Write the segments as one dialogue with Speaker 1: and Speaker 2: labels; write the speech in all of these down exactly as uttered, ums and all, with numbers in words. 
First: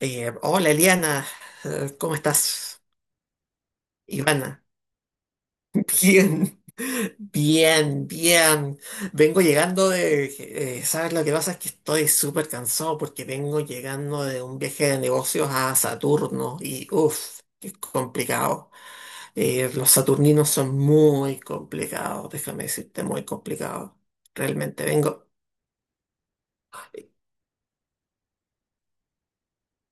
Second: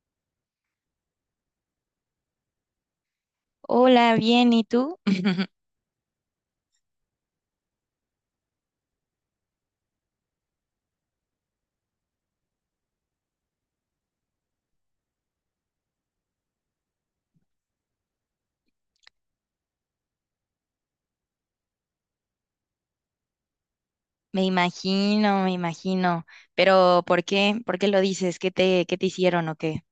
Speaker 1: Eh, hola, Eliana. Eh, ¿cómo estás?
Speaker 2: Hola,
Speaker 1: Ivana,
Speaker 2: bien, ¿y tú?
Speaker 1: bien, bien, bien. Vengo llegando de... eh, ¿sabes lo que pasa? Es que estoy súper cansado porque vengo llegando de un viaje de negocios a Saturno y, uff, qué complicado. Eh, los saturninos son muy complicados, déjame decirte, muy complicados.
Speaker 2: Me
Speaker 1: Realmente vengo.
Speaker 2: imagino, me imagino. Pero ¿por qué? ¿Por qué lo dices? ¿Qué te, qué te hicieron o qué?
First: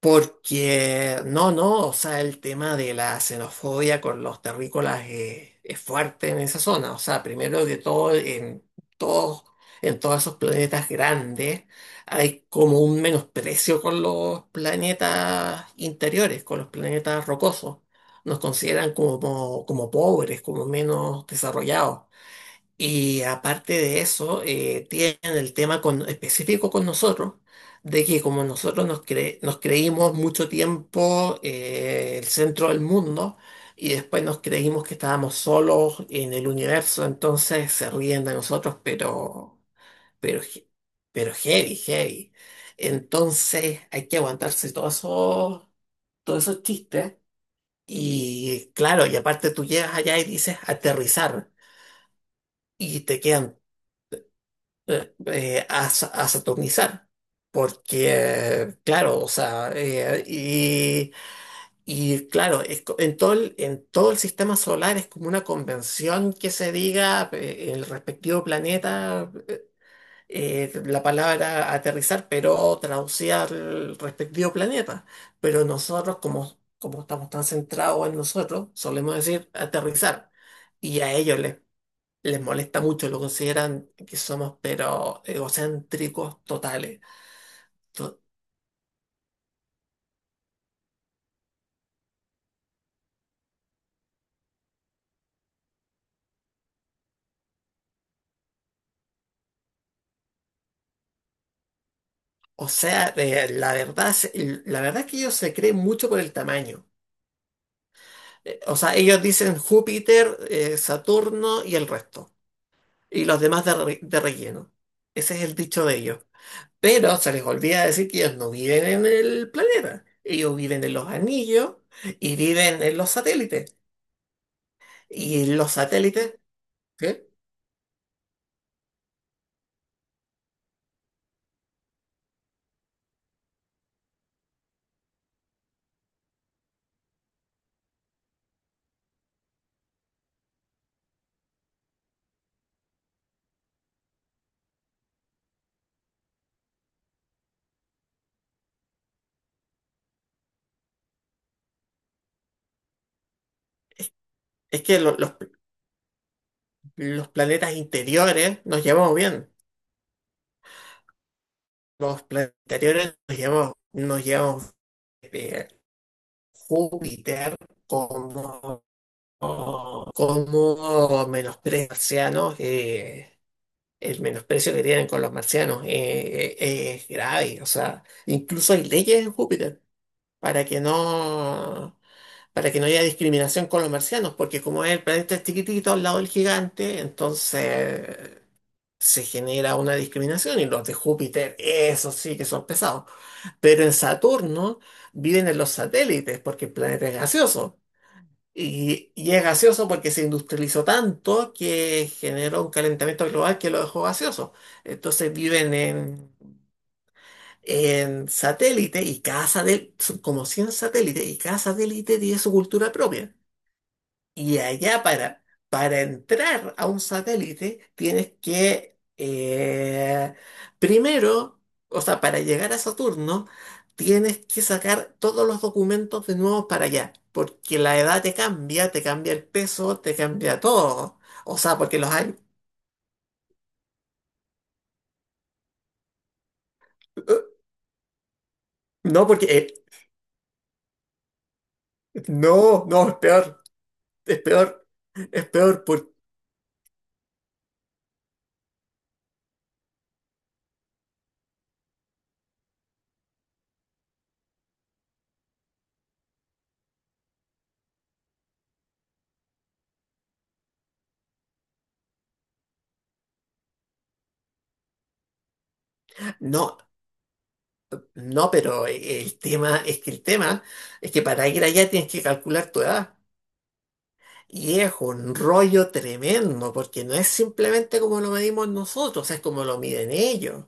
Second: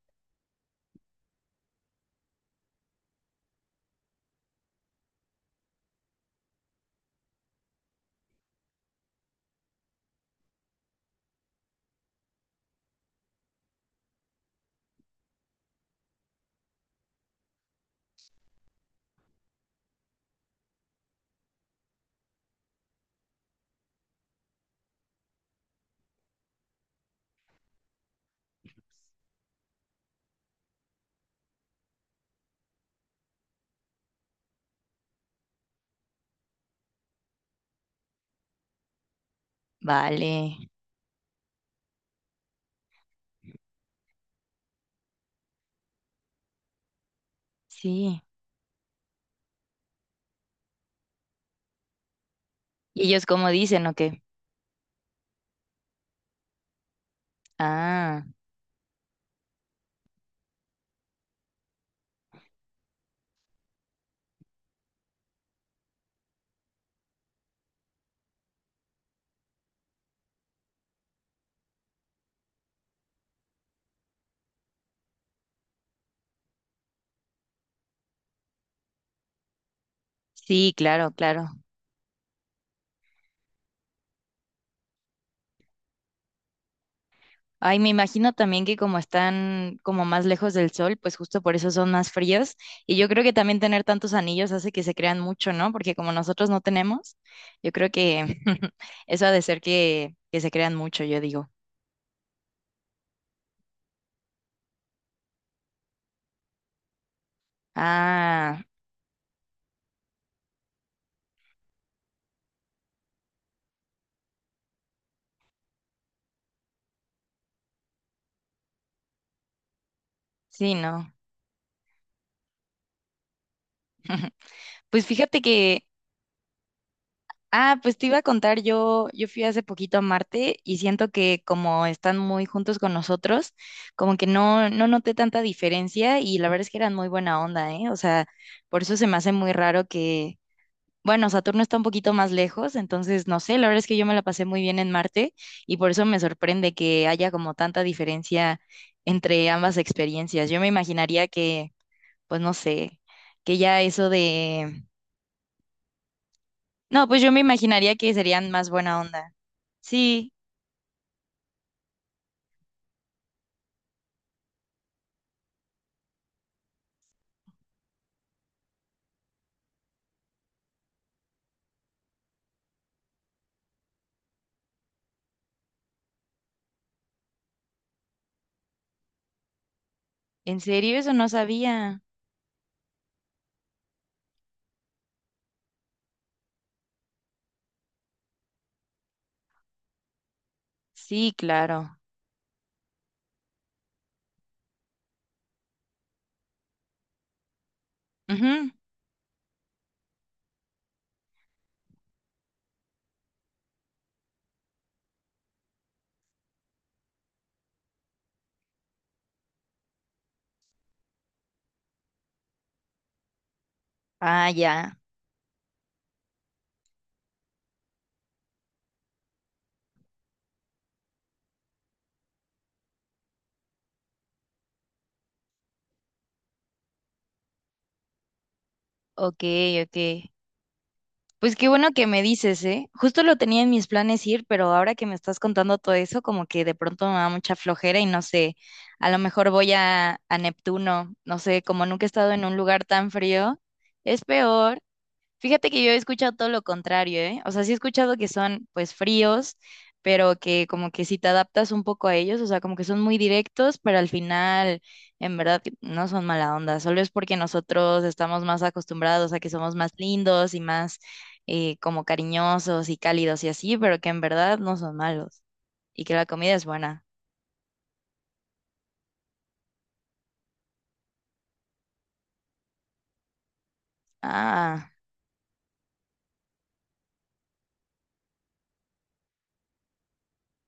Speaker 1: Porque, no, no, o sea, el tema de la xenofobia con los terrícolas eh, es fuerte en esa zona. O sea, primero de todo, en todos, en todos esos planetas grandes hay como un menosprecio con los planetas interiores, con los planetas rocosos. Nos consideran como, como pobres, como menos desarrollados. Y aparte de eso, eh, tienen el tema con- específico con nosotros, de que como nosotros nos, cre- nos creímos mucho tiempo eh, el centro del mundo y después nos creímos que estábamos solos en el universo, entonces se ríen de nosotros, pero, pero,
Speaker 2: Vale,
Speaker 1: he- pero heavy, heavy. Entonces hay que aguantarse todos esos, todos esos chistes.
Speaker 2: sí.
Speaker 1: Y claro, y aparte tú llegas allá y dices aterrizar y
Speaker 2: ¿Y
Speaker 1: te
Speaker 2: ellos cómo
Speaker 1: quedan
Speaker 2: dicen o qué?
Speaker 1: eh, eh, a, sa- a saturnizar.
Speaker 2: Ah,
Speaker 1: Porque, claro, o sea, eh, y, y claro, es co- en todo el, en todo el sistema solar es como una convención que se diga eh, el respectivo planeta, eh, eh, la palabra aterrizar, pero traducida al respectivo planeta. Pero nosotros, como, como estamos tan centrados en nosotros, solemos decir aterrizar.
Speaker 2: sí,
Speaker 1: Y
Speaker 2: claro,
Speaker 1: a ellos
Speaker 2: claro.
Speaker 1: les les molesta mucho, lo consideran que somos pero egocéntricos totales.
Speaker 2: Ay, me
Speaker 1: To-
Speaker 2: imagino también que como están como más lejos del sol, pues justo por eso son más fríos. Y yo creo que también tener tantos anillos hace que se crean mucho, ¿no? Porque como nosotros no tenemos, yo creo que eso ha de ser que, que se crean mucho, yo digo.
Speaker 1: O sea, eh, la verdad, se- la verdad es que ellos se creen mucho por el tamaño. Eh,
Speaker 2: Ah,
Speaker 1: o sea, ellos dicen Júpiter, eh, Saturno y el resto. Y los demás de, re- de relleno. Ese es el dicho de ellos. Pero se les olvida decir que ellos no viven en el planeta. Ellos
Speaker 2: sí,
Speaker 1: viven en los
Speaker 2: ¿no?
Speaker 1: anillos y viven en los satélites.
Speaker 2: Pues fíjate
Speaker 1: Y los
Speaker 2: que,
Speaker 1: satélites, ¿qué?
Speaker 2: ah, pues te iba a contar, yo, yo fui hace poquito a Marte y siento que como están muy juntos con nosotros, como que no, no noté tanta diferencia y la verdad es que eran muy buena onda, ¿eh? O sea, por eso se me hace muy raro que, bueno, Saturno está un poquito más lejos, entonces no sé, la verdad es que yo me la pasé muy bien en Marte y por eso me sorprende que haya como tanta diferencia entre ambas experiencias. Yo me imaginaría que, pues no sé, que ya eso
Speaker 1: Es
Speaker 2: de...
Speaker 1: que lo- los
Speaker 2: No, pues
Speaker 1: Los
Speaker 2: yo me
Speaker 1: planetas
Speaker 2: imaginaría que serían
Speaker 1: interiores
Speaker 2: más
Speaker 1: nos
Speaker 2: buena
Speaker 1: llevamos
Speaker 2: onda.
Speaker 1: bien.
Speaker 2: Sí,
Speaker 1: Los planetas interiores nos llevamos, nos llevamos bien. Júpiter como, como menosprecio marciano, eh, el menosprecio que tienen con los marcianos eh, eh, es grave. O sea, incluso hay leyes en Júpiter
Speaker 2: ¿en
Speaker 1: para que
Speaker 2: serio? Eso no
Speaker 1: no,
Speaker 2: sabía.
Speaker 1: para que no haya discriminación con los marcianos, porque como es el planeta chiquitito al lado del gigante, entonces se genera una discriminación y los de
Speaker 2: Sí,
Speaker 1: Júpiter,
Speaker 2: claro.
Speaker 1: esos sí que son pesados. Pero en Saturno viven en los satélites porque el planeta es gaseoso.
Speaker 2: Ujú.
Speaker 1: Y, y es gaseoso porque se industrializó tanto que generó un calentamiento global que lo dejó gaseoso. Entonces viven en, en satélites y cada satélite, son como cien satélites y cada satélite tiene su cultura propia.
Speaker 2: Ah,
Speaker 1: Y
Speaker 2: ya.
Speaker 1: allá para, para entrar a un satélite tienes que, eh, primero, o sea, para llegar a Saturno, tienes que sacar todos los documentos de nuevo para allá, porque la edad te cambia, te cambia
Speaker 2: Ok,
Speaker 1: el
Speaker 2: ok.
Speaker 1: peso, te cambia todo.
Speaker 2: Pues
Speaker 1: O
Speaker 2: qué
Speaker 1: sea,
Speaker 2: bueno
Speaker 1: porque
Speaker 2: que
Speaker 1: los
Speaker 2: me
Speaker 1: hay.
Speaker 2: dices, ¿eh? Justo lo tenía en mis planes ir, pero ahora que me estás contando todo eso, como que de pronto me da mucha flojera y no sé, a lo
Speaker 1: No, porque,
Speaker 2: mejor
Speaker 1: eh,
Speaker 2: voy a, a Neptuno, no sé, como nunca he estado en un lugar
Speaker 1: no, no,
Speaker 2: tan
Speaker 1: es
Speaker 2: frío,
Speaker 1: peor,
Speaker 2: es
Speaker 1: es
Speaker 2: peor.
Speaker 1: peor, es
Speaker 2: Fíjate que
Speaker 1: peor,
Speaker 2: yo he
Speaker 1: porque.
Speaker 2: escuchado todo lo contrario, ¿eh? O sea, sí he escuchado que son pues fríos, pero que como que si te adaptas un poco a ellos, o sea, como que son muy directos, pero al final en verdad que no son mala onda, solo es porque nosotros estamos más acostumbrados a que somos más lindos y más eh, como cariñosos y cálidos y así, pero que en verdad no son malos y que la comida es
Speaker 1: No,
Speaker 2: buena.
Speaker 1: no, pero el tema, es que el tema es que para ir allá tienes que calcular tu edad. Y
Speaker 2: Ah,
Speaker 1: es un rollo tremendo, porque no es simplemente como lo medimos nosotros, es como lo miden ellos.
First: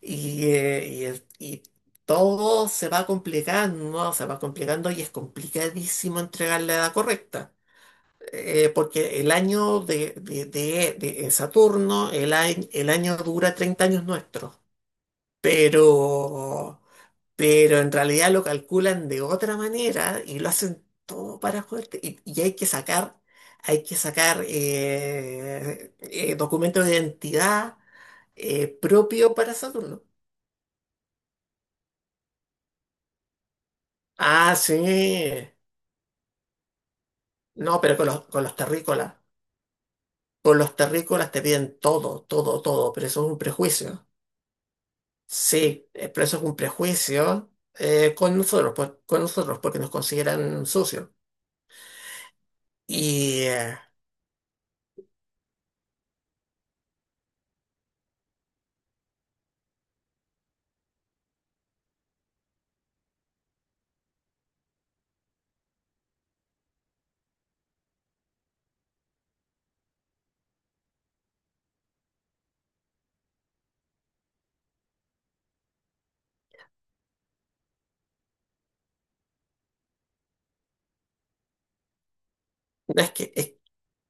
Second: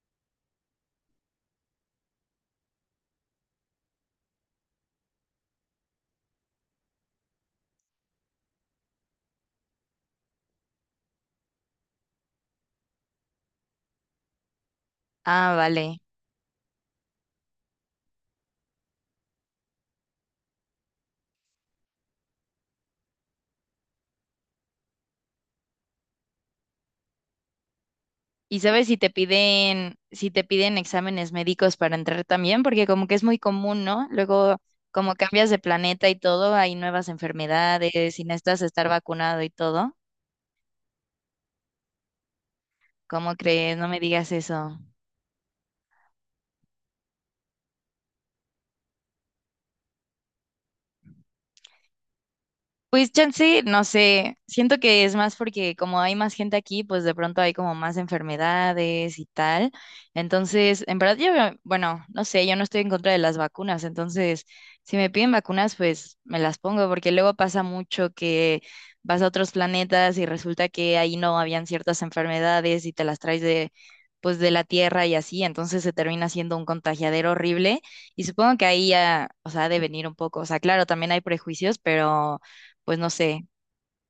Speaker 1: Y, eh, y el- y todo se va complicando, se va complicando y es complicadísimo entregar la edad correcta. Eh, porque el año de, de- de- de- Saturno, el, ai- el año dura treinta años nuestros.
Speaker 2: ah, vale.
Speaker 1: Pero pero en realidad lo calculan de otra manera y lo hacen todo para joderte. Y, y hay que sacar, hay que sacar eh, eh, documentos de identidad
Speaker 2: Y
Speaker 1: eh,
Speaker 2: sabes si te
Speaker 1: propio para
Speaker 2: piden,
Speaker 1: Saturno.
Speaker 2: si te piden exámenes médicos para entrar también, porque como que es muy común, ¿no?
Speaker 1: Ah,
Speaker 2: Luego, como
Speaker 1: sí.
Speaker 2: cambias de planeta y todo, hay nuevas
Speaker 1: No, pero con
Speaker 2: enfermedades y
Speaker 1: los, con los
Speaker 2: necesitas estar
Speaker 1: terrícolas.
Speaker 2: vacunado y todo.
Speaker 1: Con los terrícolas te piden todo, todo, todo, pero eso es
Speaker 2: ¿Cómo
Speaker 1: un
Speaker 2: crees? No me
Speaker 1: prejuicio.
Speaker 2: digas eso.
Speaker 1: Sí, eh, pero eso es un prejuicio eh, con nosotros, pues con nosotros, porque nos consideran sucios.
Speaker 2: Pues
Speaker 1: Y
Speaker 2: chance,
Speaker 1: eh,
Speaker 2: no sé, siento que es más porque como hay más gente aquí, pues de pronto hay como más enfermedades y tal. Entonces, en verdad yo, veo- bueno, no sé, yo no estoy en contra de las vacunas, entonces si me piden vacunas, pues me las pongo, porque luego pasa mucho que vas a otros planetas y resulta que ahí no habían ciertas enfermedades y te las traes de, pues de la Tierra y así, entonces se termina siendo un contagiadero horrible. Y supongo que ahí ya, o sea, ha de venir un poco. O sea, claro, también hay prejuicios, pero pues
Speaker 1: no,
Speaker 2: no
Speaker 1: es que,
Speaker 2: sé.
Speaker 1: es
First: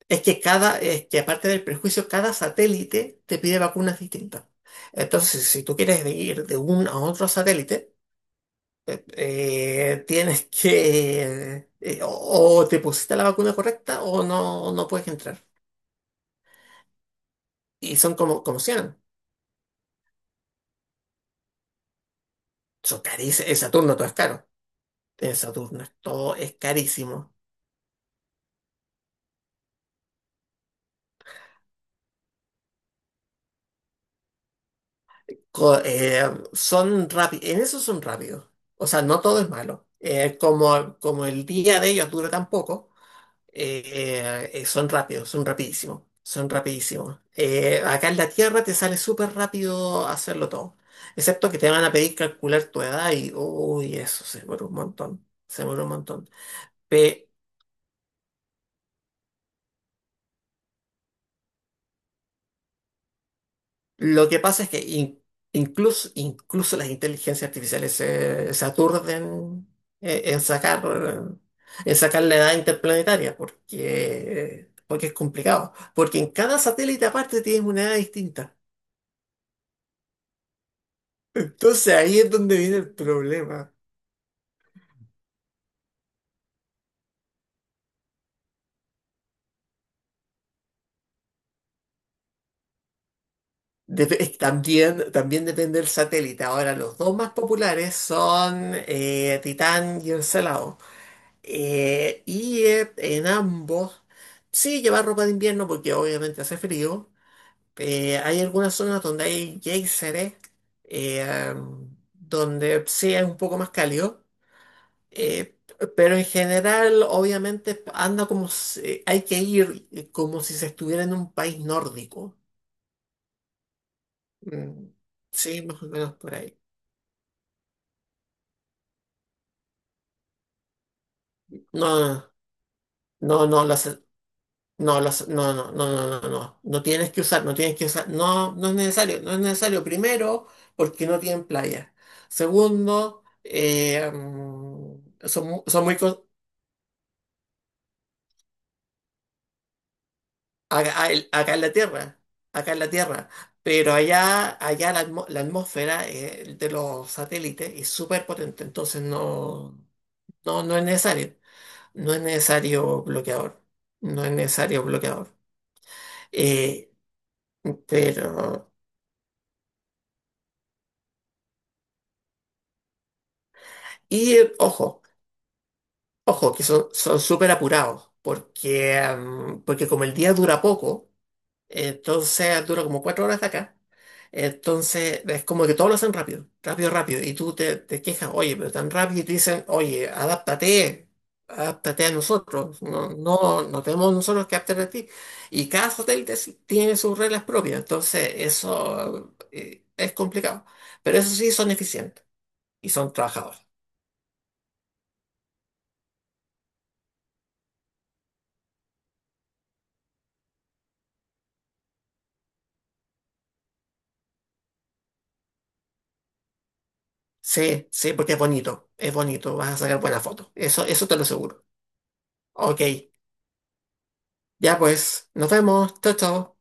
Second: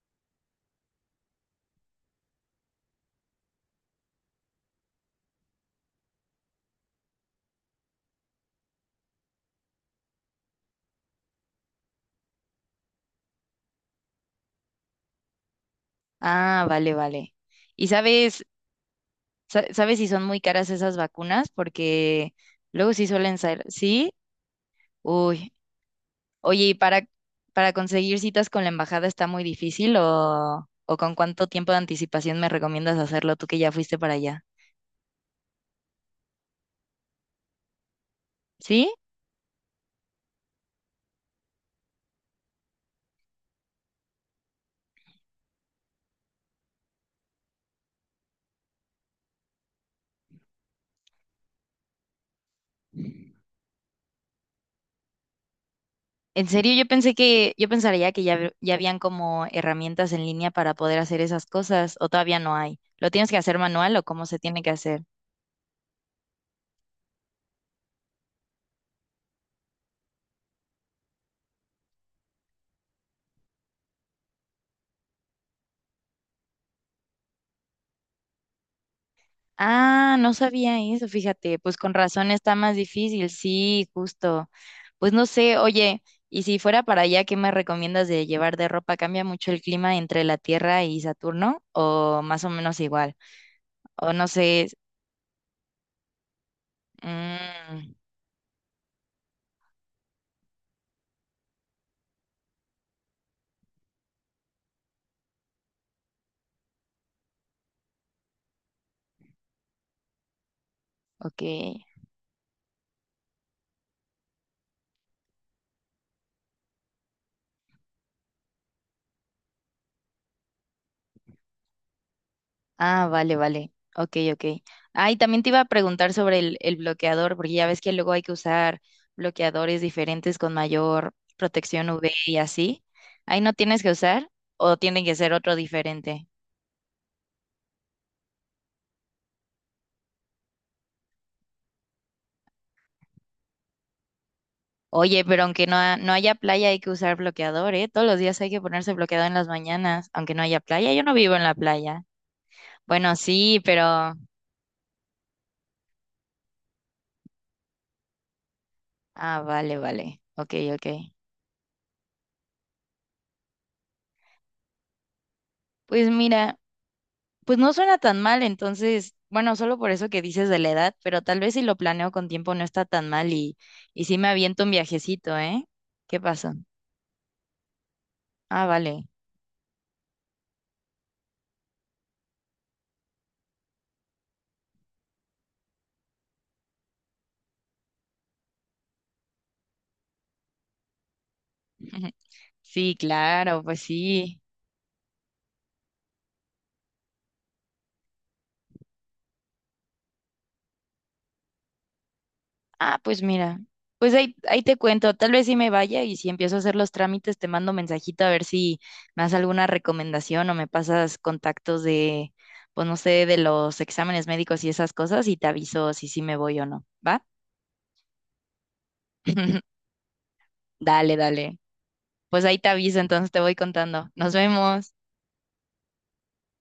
Speaker 1: Es que cada, es que aparte del prejuicio, cada satélite te pide vacunas distintas. Entonces, si tú quieres ir de un a otro satélite, eh, tienes que, eh, o, o te pusiste la vacuna correcta o no, no puedes entrar.
Speaker 2: Ah, vale, vale. ¿Y
Speaker 1: Y son
Speaker 2: sabes,
Speaker 1: como, como sean
Speaker 2: sa- sabes si son muy caras esas vacunas? Porque luego
Speaker 1: Son
Speaker 2: sí suelen
Speaker 1: carísimos. En
Speaker 2: ser,
Speaker 1: Saturno todo
Speaker 2: ¿sí?
Speaker 1: es caro. En
Speaker 2: Uy.
Speaker 1: Saturno es- todo es
Speaker 2: Oye, ¿y para,
Speaker 1: carísimo.
Speaker 2: para conseguir citas con la embajada está muy difícil o, o con cuánto tiempo de anticipación me recomiendas hacerlo tú que ya fuiste para allá?
Speaker 1: Co- eh, Son rápidos. En eso son rápidos. O
Speaker 2: ¿Sí?
Speaker 1: sea, no todo es malo. Eh, como, como el día de ellos dura tan poco. Eh, eh, son rápidos, son rapidísimos, son rapidísimos. Eh, acá en la Tierra te sale súper rápido hacerlo todo, excepto que te van a pedir calcular tu edad y, uy, eso se demora un montón, se demora un montón.
Speaker 2: En serio, yo pensé
Speaker 1: Pe-
Speaker 2: que, yo pensaría que ya, hab- ya habían como herramientas en línea para poder hacer esas cosas, o todavía no hay. ¿Lo tienes que hacer manual o cómo
Speaker 1: lo
Speaker 2: se
Speaker 1: que
Speaker 2: tiene
Speaker 1: pasa
Speaker 2: que
Speaker 1: es que
Speaker 2: hacer?
Speaker 1: in- incluso, incluso las inteligencias artificiales se, se aturden eh, en sacar, en sacar la edad interplanetaria, porque, porque es complicado, porque en cada satélite aparte tienes una edad distinta.
Speaker 2: Ah, no sabía eso, fíjate, pues con
Speaker 1: Entonces ahí es
Speaker 2: razón está
Speaker 1: donde
Speaker 2: más
Speaker 1: viene el
Speaker 2: difícil,
Speaker 1: problema.
Speaker 2: sí, justo. Pues no sé, oye, y si fuera para allá, ¿qué me recomiendas de llevar de ropa? ¿Cambia mucho el clima entre la Tierra y Saturno o más o menos igual? O
Speaker 1: Dep-
Speaker 2: no
Speaker 1: es-
Speaker 2: sé,
Speaker 1: también, también depende del satélite. Ahora, los dos más
Speaker 2: mm,
Speaker 1: populares son eh, Titán y Encelado. Eh, y eh, en ambos, sí, llevar ropa de invierno porque obviamente hace frío. Eh, hay algunas zonas donde hay geyseres,
Speaker 2: ok.
Speaker 1: eh, donde sí es un poco más cálido. Eh, pero en general, obviamente, anda como si- hay que ir como si se estuviera en un país nórdico.
Speaker 2: Ah, vale, vale. Ok, ok.
Speaker 1: Mm,
Speaker 2: Ah, y también te iba
Speaker 1: sí,
Speaker 2: a
Speaker 1: más o
Speaker 2: preguntar
Speaker 1: menos por
Speaker 2: sobre el,
Speaker 1: ahí.
Speaker 2: el bloqueador, porque ya ves que luego hay que usar bloqueadores diferentes con mayor protección U V
Speaker 1: No,
Speaker 2: y así. Ahí
Speaker 1: no,
Speaker 2: no
Speaker 1: no,
Speaker 2: tienes que
Speaker 1: las,
Speaker 2: usar o
Speaker 1: no,
Speaker 2: tienen que
Speaker 1: las,
Speaker 2: ser
Speaker 1: no,
Speaker 2: otro
Speaker 1: no, no, no,
Speaker 2: diferente.
Speaker 1: no, no, no tienes que usar, no tienes que usar, no, no es necesario, no es necesario. Primero, porque no tienen playa. Segundo, eh, mm,
Speaker 2: Oye, pero
Speaker 1: son, mu-
Speaker 2: aunque no,
Speaker 1: son muy,
Speaker 2: ha- no
Speaker 1: con-
Speaker 2: haya playa hay que usar bloqueador, ¿eh? Todos los días hay que ponerse bloqueador en las mañanas, aunque no haya playa. Yo
Speaker 1: acá, a-
Speaker 2: no
Speaker 1: el-
Speaker 2: vivo en la
Speaker 1: acá en la
Speaker 2: playa.
Speaker 1: tierra, acá en la
Speaker 2: Bueno,
Speaker 1: tierra.
Speaker 2: sí,
Speaker 1: Pero
Speaker 2: pero...
Speaker 1: allá, allá la, atmo- la atmósfera eh, de los satélites es súper potente, entonces
Speaker 2: Ah, vale,
Speaker 1: no,
Speaker 2: vale. Ok,
Speaker 1: no, no es
Speaker 2: ok.
Speaker 1: necesario. No es necesario bloqueador. No es necesario bloqueador.
Speaker 2: Pues mira.
Speaker 1: Eh,
Speaker 2: Pues no suena tan mal,
Speaker 1: pero.
Speaker 2: entonces, bueno, solo por eso que dices de la edad, pero tal vez si lo planeo con tiempo no está tan mal y, y sí me
Speaker 1: Y eh,
Speaker 2: aviento un
Speaker 1: ojo,
Speaker 2: viajecito, ¿eh? ¿Qué pasó?
Speaker 1: ojo, que son son súper apurados.
Speaker 2: Ah,
Speaker 1: Porque,
Speaker 2: vale.
Speaker 1: mm, porque como el día dura poco. Entonces dura como cuatro horas de acá. Entonces es como que todo lo hacen rápido, rápido, rápido. Y tú te, te quejas, oye, pero tan rápido. Y te dicen, oye, adáptate, adáptate a nosotros.
Speaker 2: Sí,
Speaker 1: No, no,
Speaker 2: claro, pues
Speaker 1: no tenemos
Speaker 2: sí.
Speaker 1: nosotros que adaptar a ti. Y cada hotel te- tiene sus reglas propias. Entonces eso eh, es complicado. Pero eso sí, son eficientes y
Speaker 2: Ah,
Speaker 1: son
Speaker 2: pues mira,
Speaker 1: trabajadores.
Speaker 2: pues ahí, ahí te cuento, tal vez si me vaya y si empiezo a hacer los trámites te mando mensajito a ver si me das alguna recomendación o me pasas contactos de, pues no sé, de los exámenes médicos y esas cosas y te aviso si sí me voy o no, ¿va?
Speaker 1: Sí, sí, porque es bonito, es bonito. Vas a sacar buenas fotos. Eso, eso te
Speaker 2: Dale,
Speaker 1: lo
Speaker 2: dale.
Speaker 1: aseguro.
Speaker 2: Pues ahí te
Speaker 1: Ok,
Speaker 2: aviso, entonces te voy contando. Nos
Speaker 1: ya
Speaker 2: vemos.
Speaker 1: pues, nos vemos. Chao, chao.